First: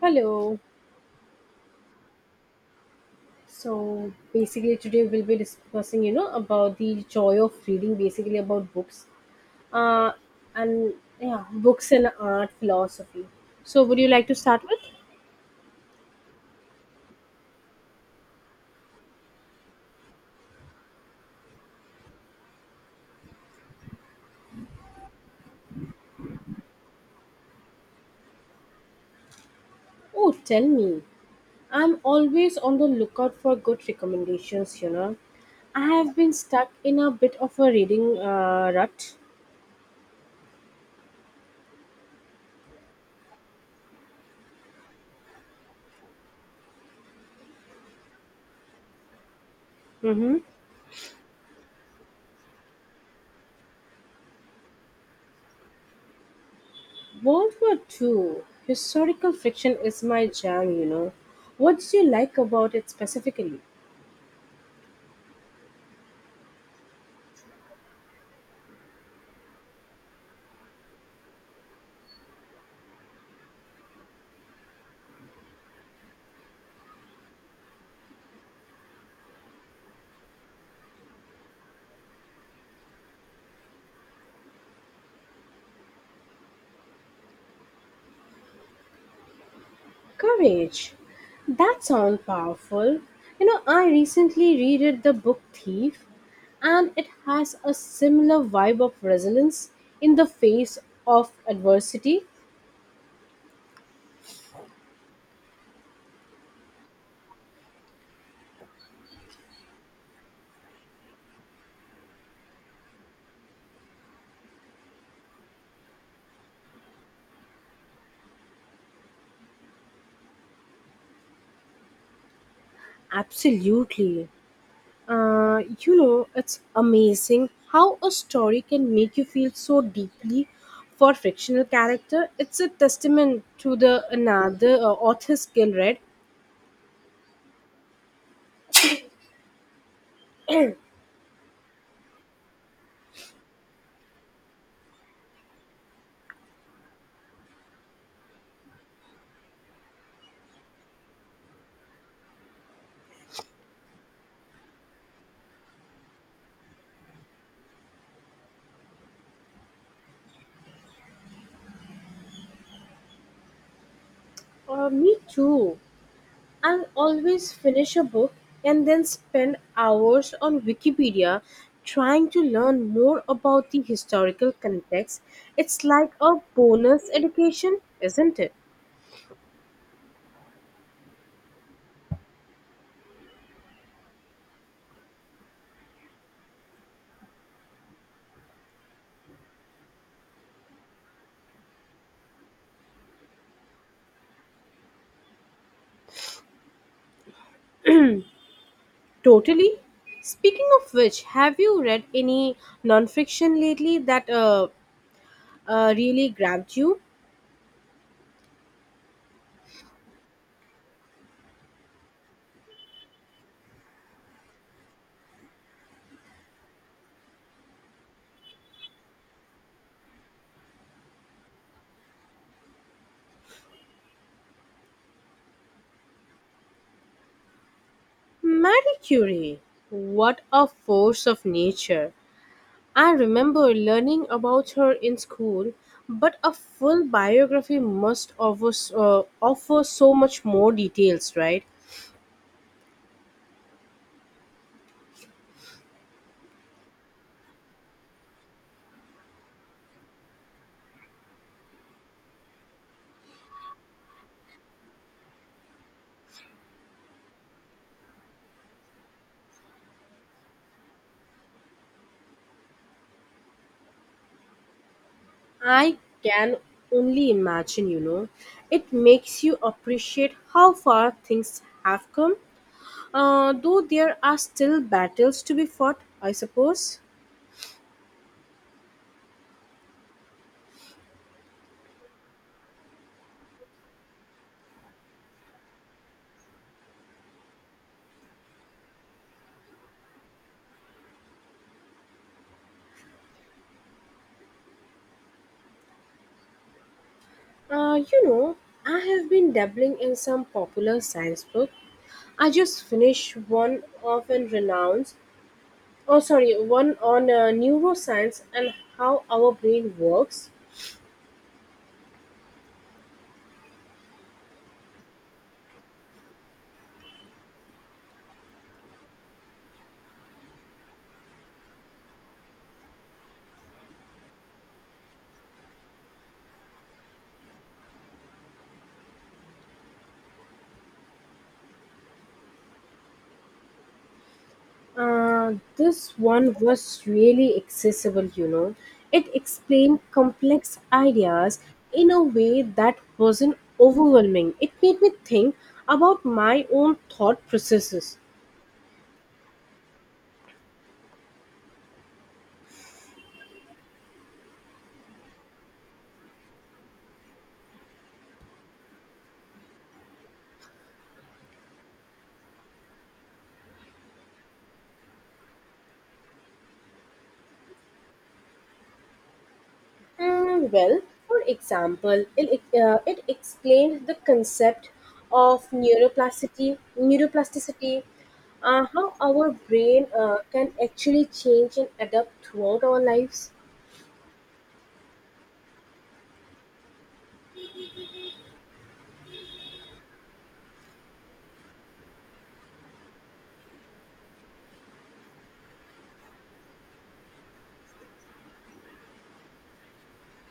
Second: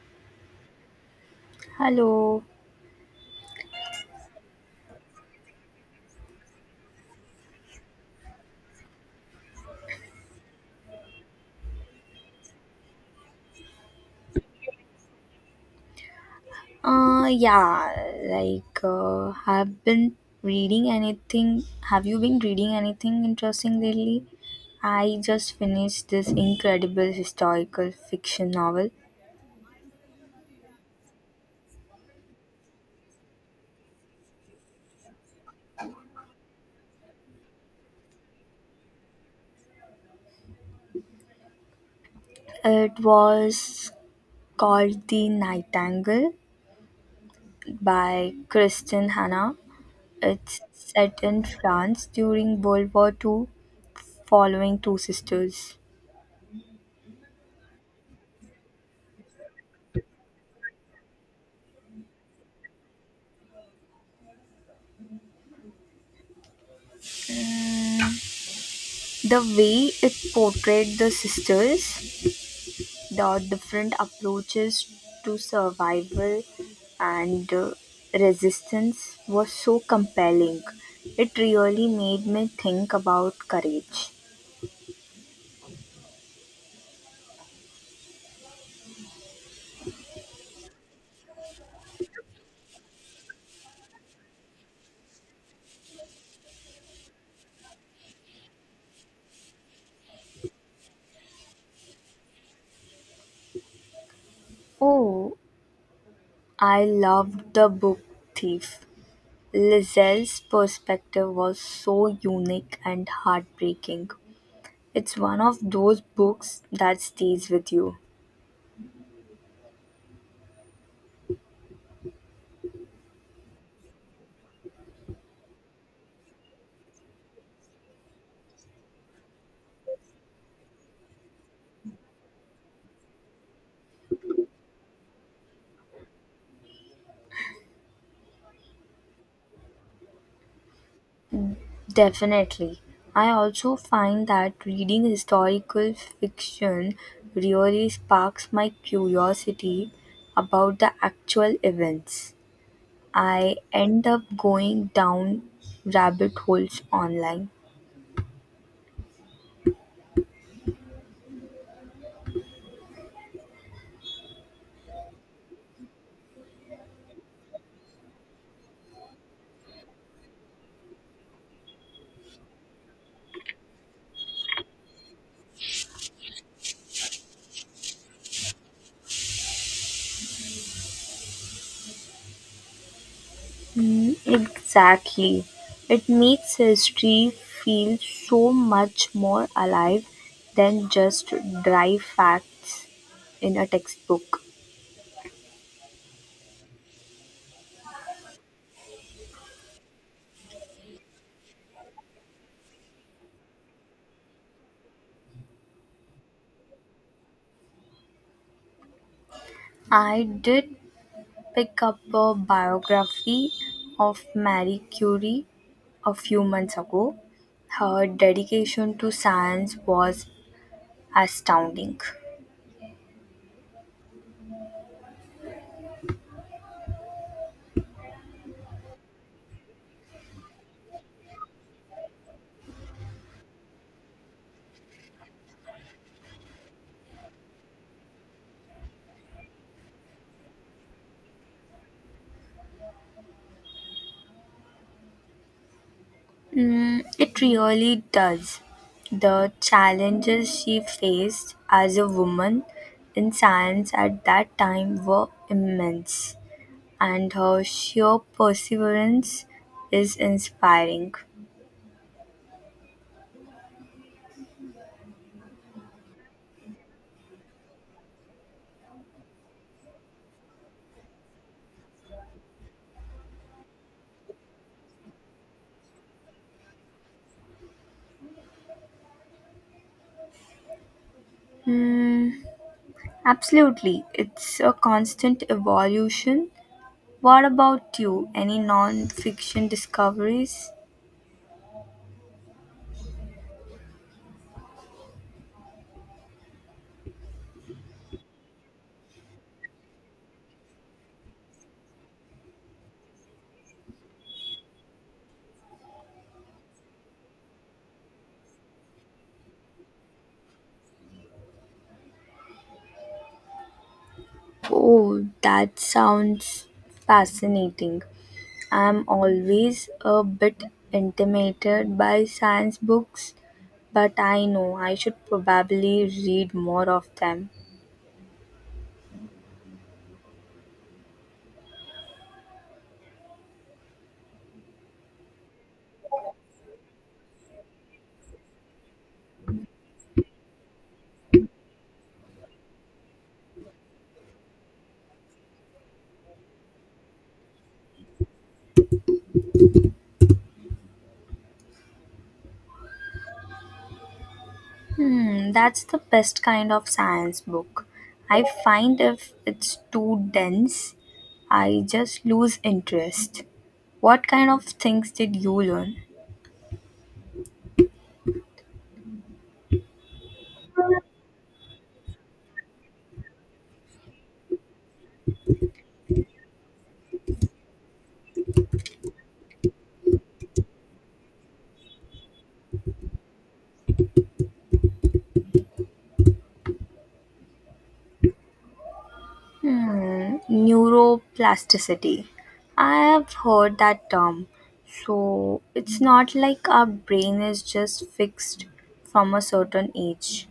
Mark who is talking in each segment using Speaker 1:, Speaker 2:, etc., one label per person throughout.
Speaker 1: Hello.
Speaker 2: Hello.
Speaker 1: So basically, today we'll be discussing, you know, about the joy of reading, basically about books, uh, and yeah, books and art philosophy. So, would you like to start with?
Speaker 2: Yeah, like, uh, have been reading anything? Have you been reading anything interesting lately? I just finished this incredible historical fiction novel.
Speaker 1: Oh, tell me. I'm always on the lookout for good recommendations. You know, I have been stuck in a bit of a reading rut.
Speaker 2: It was called The Nightingale by Kristen Hannah.
Speaker 1: Mm-hmm.
Speaker 2: It's set in France during World War II, following two sisters.
Speaker 1: World War Two historical fiction is my jam. You know, what did you like about it specifically?
Speaker 2: The way it portrayed the sisters. The different approaches to survival and resistance were so compelling. It really made me think about courage.
Speaker 1: Courage. That sounds powerful. You know, I recently read the book Thief, and it has a similar vibe of resilience in the face of adversity.
Speaker 2: Oh, I loved the book Thief. Lizelle's perspective was so unique and heartbreaking. It's one of those books that stays with you.
Speaker 1: Absolutely. You know, it's amazing how a story can make you feel so deeply for fictional character. It's a testament to the another author's skill, right? uh,
Speaker 2: Definitely. I also find that reading historical fiction really sparks my curiosity about the actual events. I end up going down rabbit holes online.
Speaker 1: me too. I'll always finish a book and then spend hours on Wikipedia trying to learn more about the historical context. It's like a bonus education, isn't it?
Speaker 2: Mm, exactly. It makes history feel so much more alive than just dry facts in a textbook.
Speaker 1: Totally. Speaking of which, have you read any nonfiction lately that really grabbed you?
Speaker 2: I did pick up a biography of Marie Curie a few months ago. Her dedication to science was astounding.
Speaker 1: Marie Curie, what a force of nature. I remember learning about her in school, but a full biography must offer so much more details, right?
Speaker 2: Mm, it really does. The challenges she faced as a woman in science at that time were immense, and her sheer perseverance is inspiring.
Speaker 1: I can only imagine, you know. It makes you appreciate how far things have come, though there are still battles to be fought, I suppose.
Speaker 2: Hmm, absolutely. It's a constant evolution. What about you? Any non-fiction discoveries?
Speaker 1: You know, I have been dabbling in some popular science books. I just finished one of a renowned oh sorry one on neuroscience and how our brain works.
Speaker 2: Oh, that sounds fascinating. I'm always a bit intimidated by science books, but I know I should probably read more of them.
Speaker 1: This one was really accessible, you know, it explained complex ideas in a way that wasn't overwhelming. It made me think about my own thought processes.
Speaker 2: Hmm, that's the best kind of science book. I find if it's too dense, I just lose interest. What kind of things did you learn?
Speaker 1: Mm, well, for example, it explained the concept of neuroplasticity, how our brain can actually change and adapt throughout our lives.
Speaker 2: Hmm, neuroplasticity. I have heard that term. So it's not like our brain is just fixed from a certain age.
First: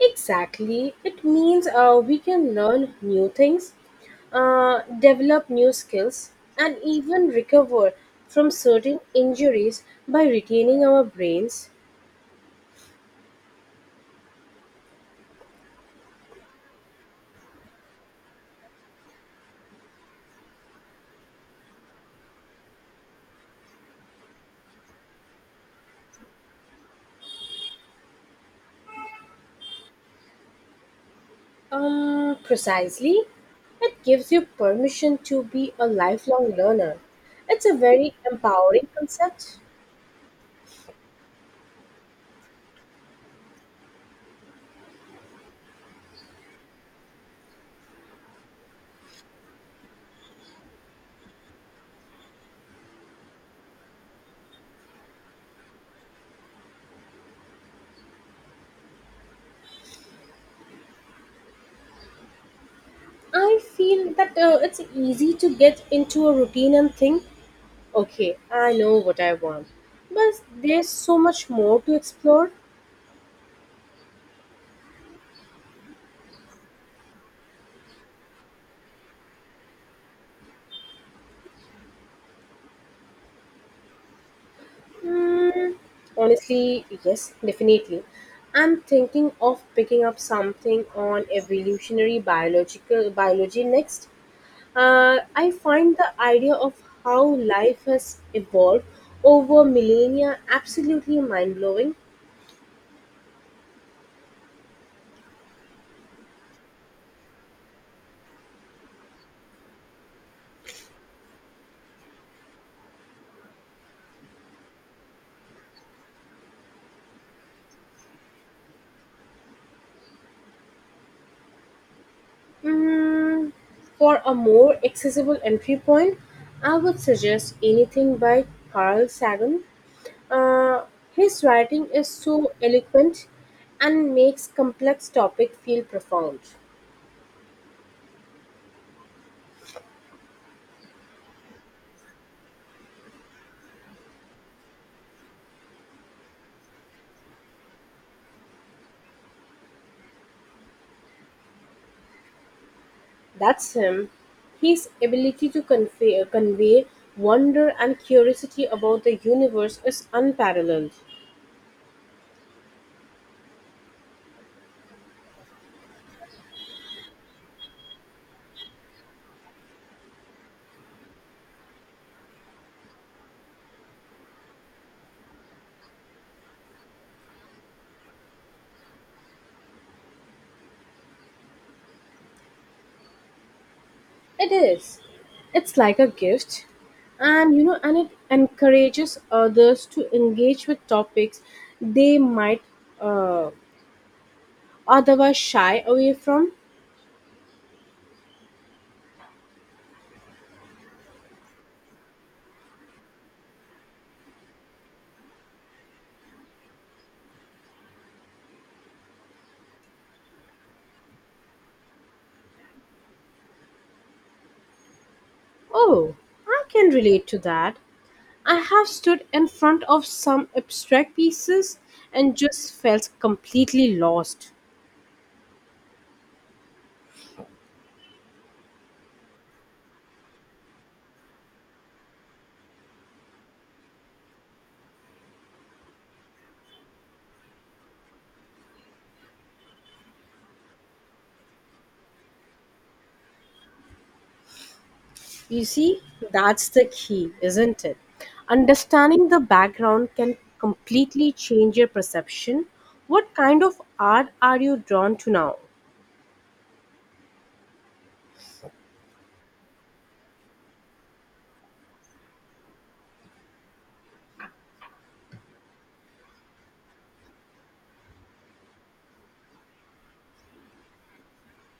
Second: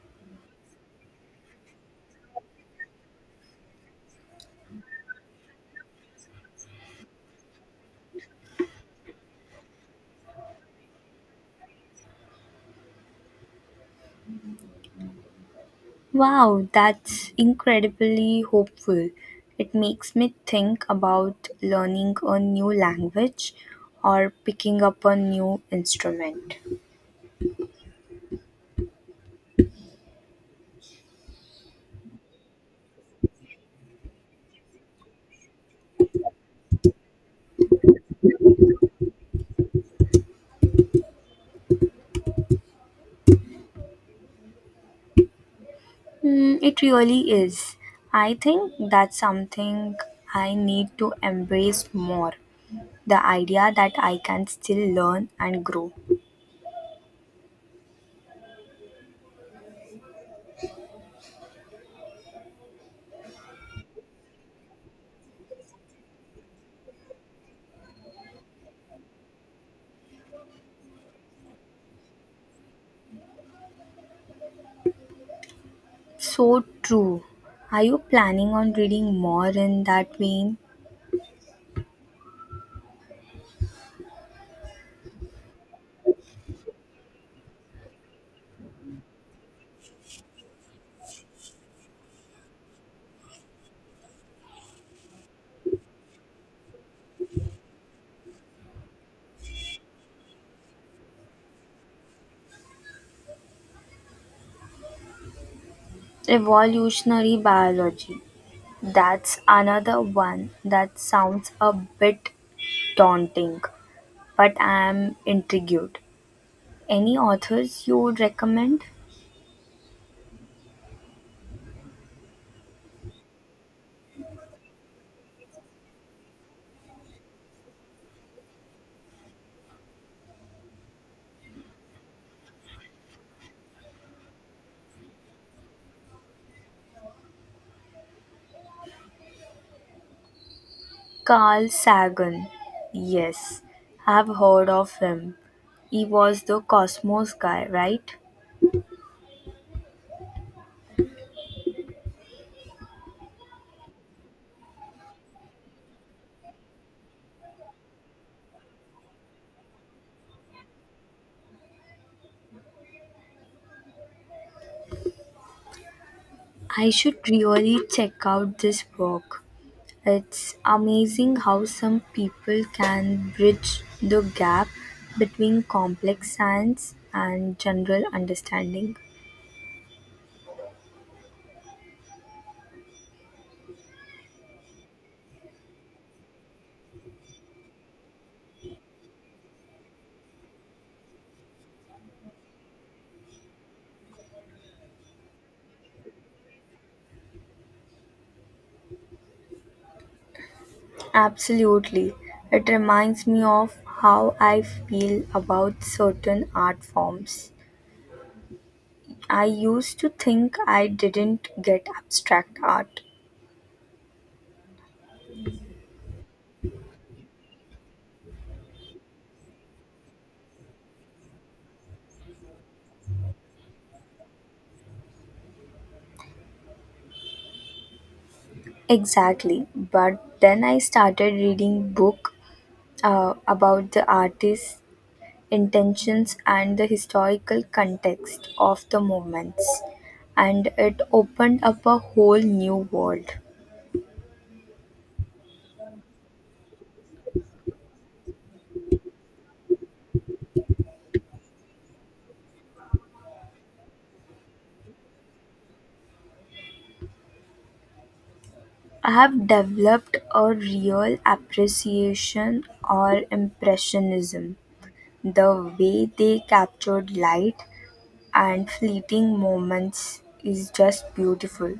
Speaker 1: Exactly, it means we can learn new things, develop new skills, and even recover from certain injuries by retaining our brains.
Speaker 2: Wow, that's incredibly hopeful. It makes me think about learning a new language or picking up a new instrument.
Speaker 1: Precisely. It gives you permission to be a lifelong learner. It's a very empowering concept.
Speaker 2: Mm, it really is. I think that's something I need to embrace more. The idea that I can still learn and grow.
Speaker 1: I feel that it's easy to get into a routine and think, okay, I know what I want. But there's so much more to explore.
Speaker 2: So true. Are you planning on reading more in that vein?
Speaker 1: Mm, honestly, yes, definitely. I'm thinking of picking up something on evolutionary biological biology next. I find the idea of how life has evolved over millennia absolutely mind blowing.
Speaker 2: Evolutionary biology. That's another one that sounds a bit daunting, but I am intrigued. Any authors you would recommend?
Speaker 1: Mm, for a more accessible entry point, I would suggest anything by Carl Sagan. Uh, his writing is so eloquent and makes complex topic feel profound.
Speaker 2: Carl Sagan. Yes, I've heard of him. He was the Cosmos guy, right?
Speaker 1: That's him. His ability to convey wonder and curiosity about the universe is unparalleled.
Speaker 2: I should really check out this book. It's amazing how some people can bridge the gap between complex science and general understanding.
Speaker 1: It is. It's like a gift. And it encourages others to engage with topics they might uh, otherwise shy away from.
Speaker 2: Absolutely. It reminds me of how I feel about certain art forms. I used to think I didn't get abstract art.
Speaker 1: Oh, I can relate to that. I have stood in front of some abstract pieces and just felt completely lost.
Speaker 2: Exactly. But then I started reading book about the artists intentions and the historical context of the movements, and it opened up a whole new world.
Speaker 1: You see, that's the key, isn't it? Understanding the background can completely change your perception. What kind of art are you drawn to now?
Speaker 2: I have developed a real appreciation or impressionism, the way they captured light and fleeting moments is just beautiful.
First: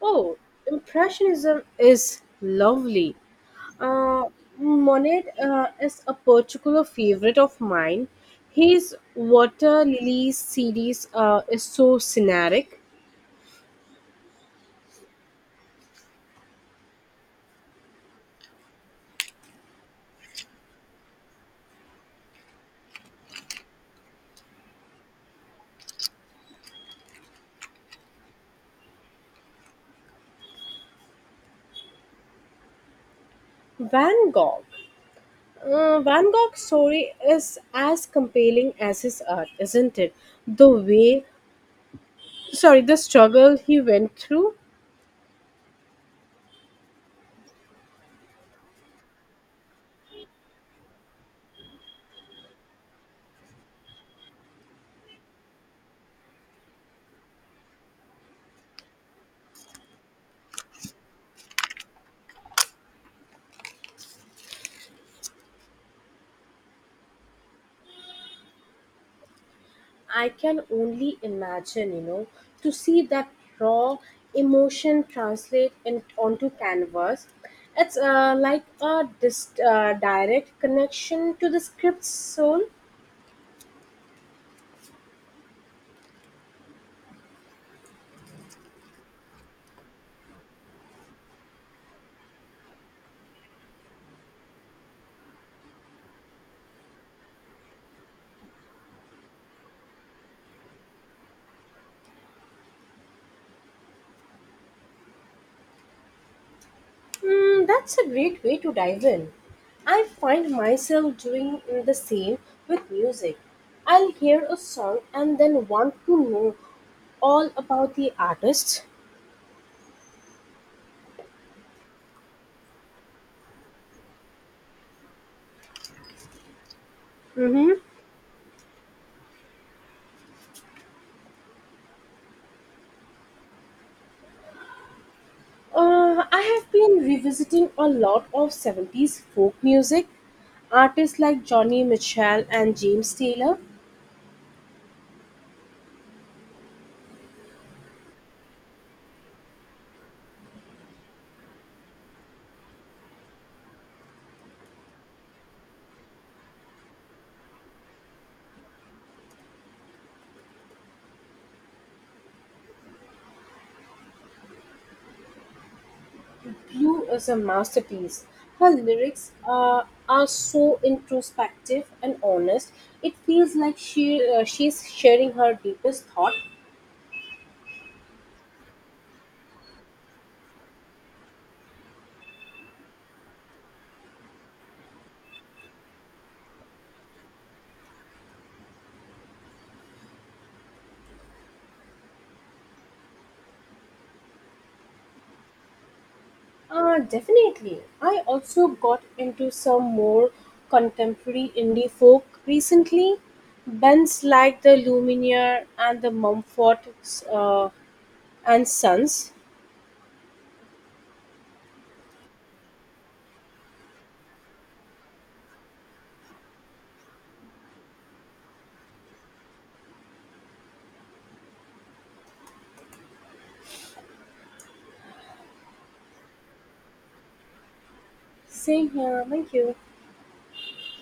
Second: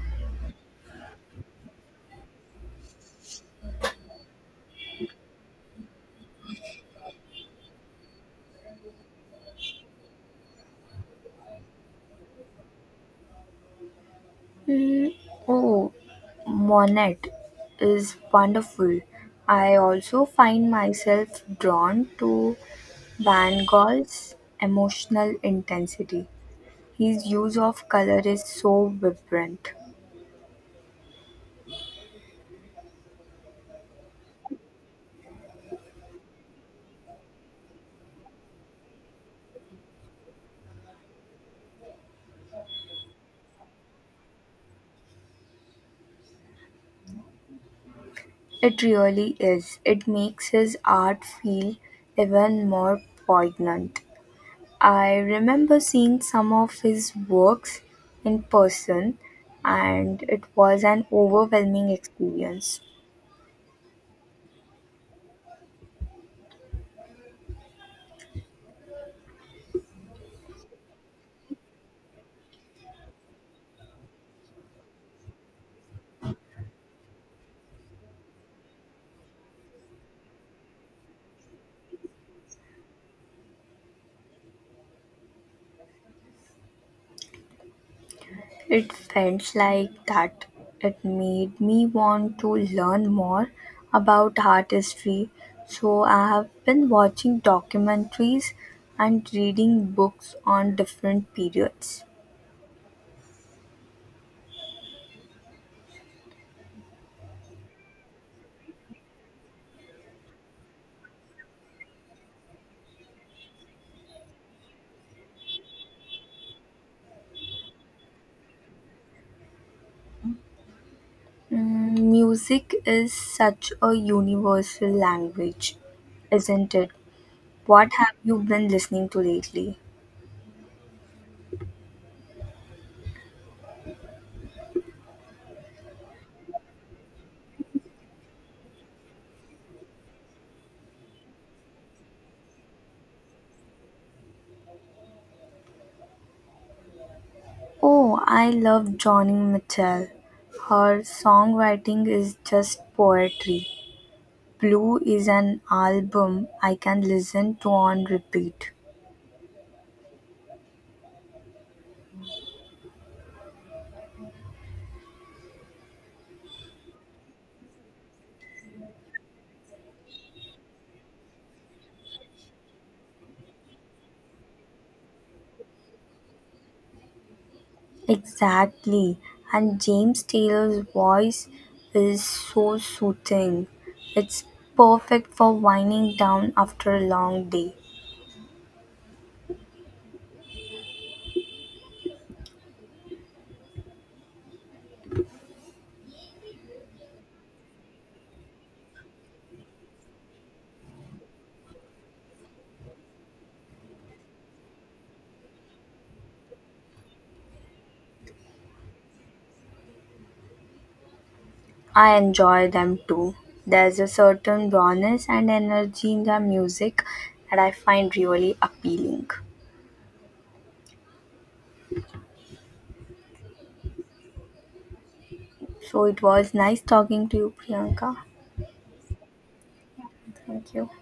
Speaker 1: Oh, Impressionism is lovely. Uh, Monet is a particular favorite of mine. His Water Lilies series is so scenic.
Speaker 2: Mm. Oh, Monet is wonderful. I also find myself drawn to Van Gogh's emotional intensity. His use of color is so vibrant.
Speaker 1: Van Gogh. Van Gogh's story is as compelling as his art, isn't it? The way, the struggle he went through,
Speaker 2: It really is. It makes his art feel even more poignant. I remember seeing some of his works in person, and it was an overwhelming experience.
Speaker 1: I can only imagine, you know, to see that raw emotion translate onto canvas. It's like a direct connection to the script's soul.
Speaker 2: It felt like that. It made me want to learn more about art history, so I have been watching documentaries and reading books on different periods.
Speaker 1: Mm, that's a great way to dive in. I find myself doing the same with music. I'll hear a song and then want to know all about the artist.
Speaker 2: Mm, music is such a universal language, isn't it?
Speaker 1: Mm-hmm.
Speaker 2: What have you been listening to lately?
Speaker 1: I have been revisiting a lot of '70s folk music, artists like Johnny Mitchell and James Taylor.
Speaker 2: Oh, I love Johnny Mitchell. Her songwriting is just poetry. Blue is an album I can listen to on repeat.
Speaker 1: Blue is a masterpiece. Her lyrics are so introspective and honest. It feels like she's sharing her deepest thought.
Speaker 2: Exactly. And James Taylor's voice is so soothing. It's perfect for winding down after a long day.
Speaker 1: Definitely. I also got into some more contemporary indie folk recently. Bands like the Lumineer and the Mumford uh, and Sons.
Speaker 2: I enjoy them too. There's a certain rawness and energy in their music that I find really appealing. So it was nice talking to you, Priyanka.
Speaker 1: Same here. Thank you.
Speaker 2: Thank you.